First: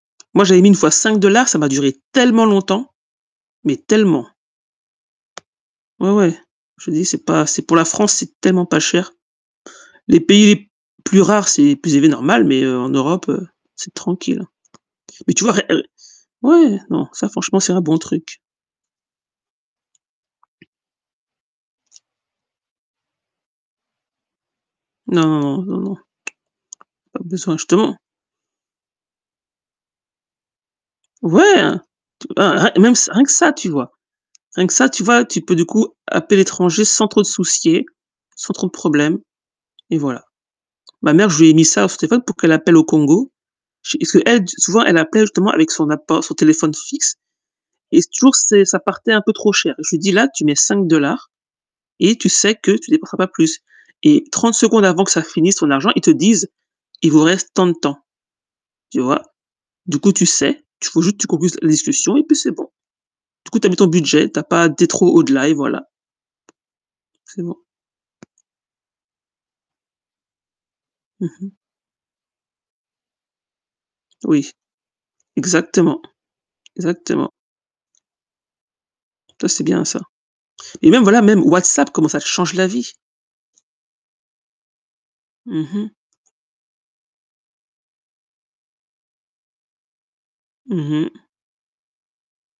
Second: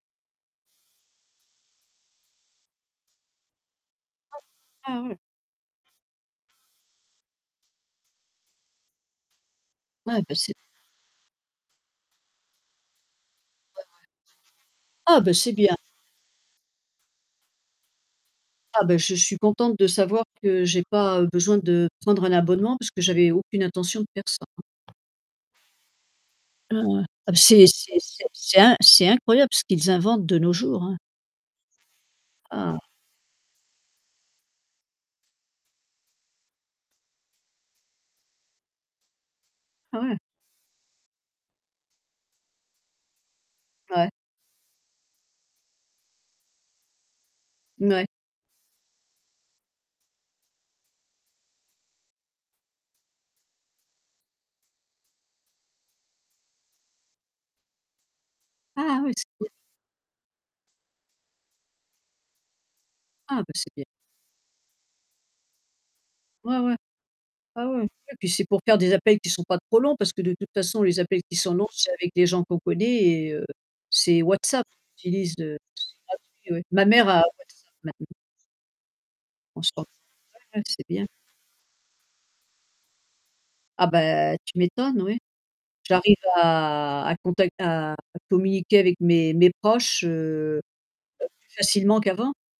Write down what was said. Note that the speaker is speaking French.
Moi, j'avais mis une fois 5 $ ça m'a duré tellement longtemps, mais tellement. [unintelligible] Ah ouais! Ouais, ouais, je dis, c'est pas c'est pour la France, c'est tellement pas cher. Ouais, Les bah pays c'est les plus rares, c'est plus élevé, normal, mais heu, en Europe, heu, Ouais, c'est ouais. tranquille, hein. Ah Mais bah, tu c'est vois, rien bien. heu, ouais, non, ça, franchement, c'est un bon truc. Ah bah, je suis contente de savoir que j'ai pas, heu, besoin de prendre un abonnement, parce que j'avais aucune intention de faire ça, hein. Non, non, non. Ah ouais. Pas Ah beh, besoin, c'est c'est justement c'est c'est in c'est incroyable, ce qu'ils inventent de nos jours, hein. Ouais, hein, tu et Ah. même ç rien que ça, tu vois? Rien que ça, tu vois, tu peux du coup appeler l'étranger sans trop te soucier sans trop de problème et Ah ouais. voilà. Ma mère, je lui ai mis ça dans son téléphone pour qu'elle appelle au Congo. Chez Ouais. est-ce qu'elle d souvent, elle appelle, justement avec son apport son téléphone fixe. Et Mouais. c toujours c'est ça partait un peu trop cher. Je lui dis: «Là, tu mets 5 $ et tu sais que tu dépenseras pas plus». Et 30 secondes avant que ça finisse ton argent, ils te disent: «Il vous reste tant de temps», tu Ah ouais, vois? c'est. [unintelligible] Du coup tu sais, tu rajoutes tu concluse la discussion et puis c'est bon. Ah, Du bah coup, tu as c'est mis bien. ton budget, tu as pas dé trop au-delà, et voilà. Ouais, ouais. C'est bon. Ah ouais. Ouais, puis c'est pour faire des appels qui sont pas trop longs parce que de toute façon, les appels Mmh qui mh. sont longs c'est avec des gens qu'on connaît, et, heu, c'est Oui, WhatsApp, qui utilises, heu, WhatsApp, c'est Exactement, gratuit, ouais. Ma mère a exactement. WhatsApp, maintenant. Ta On c'est se bien, parle ça. ouais, ouais, c'est Et même, bien. voilà, même WhatsApp comment ça te change la vie! Ah bah, tu m'étonnes, ouais. Mmh mh. J'arrive à à contact à communiquer avec mes mes proches, heu heu, Mmh mh. plus facilement qu'avant.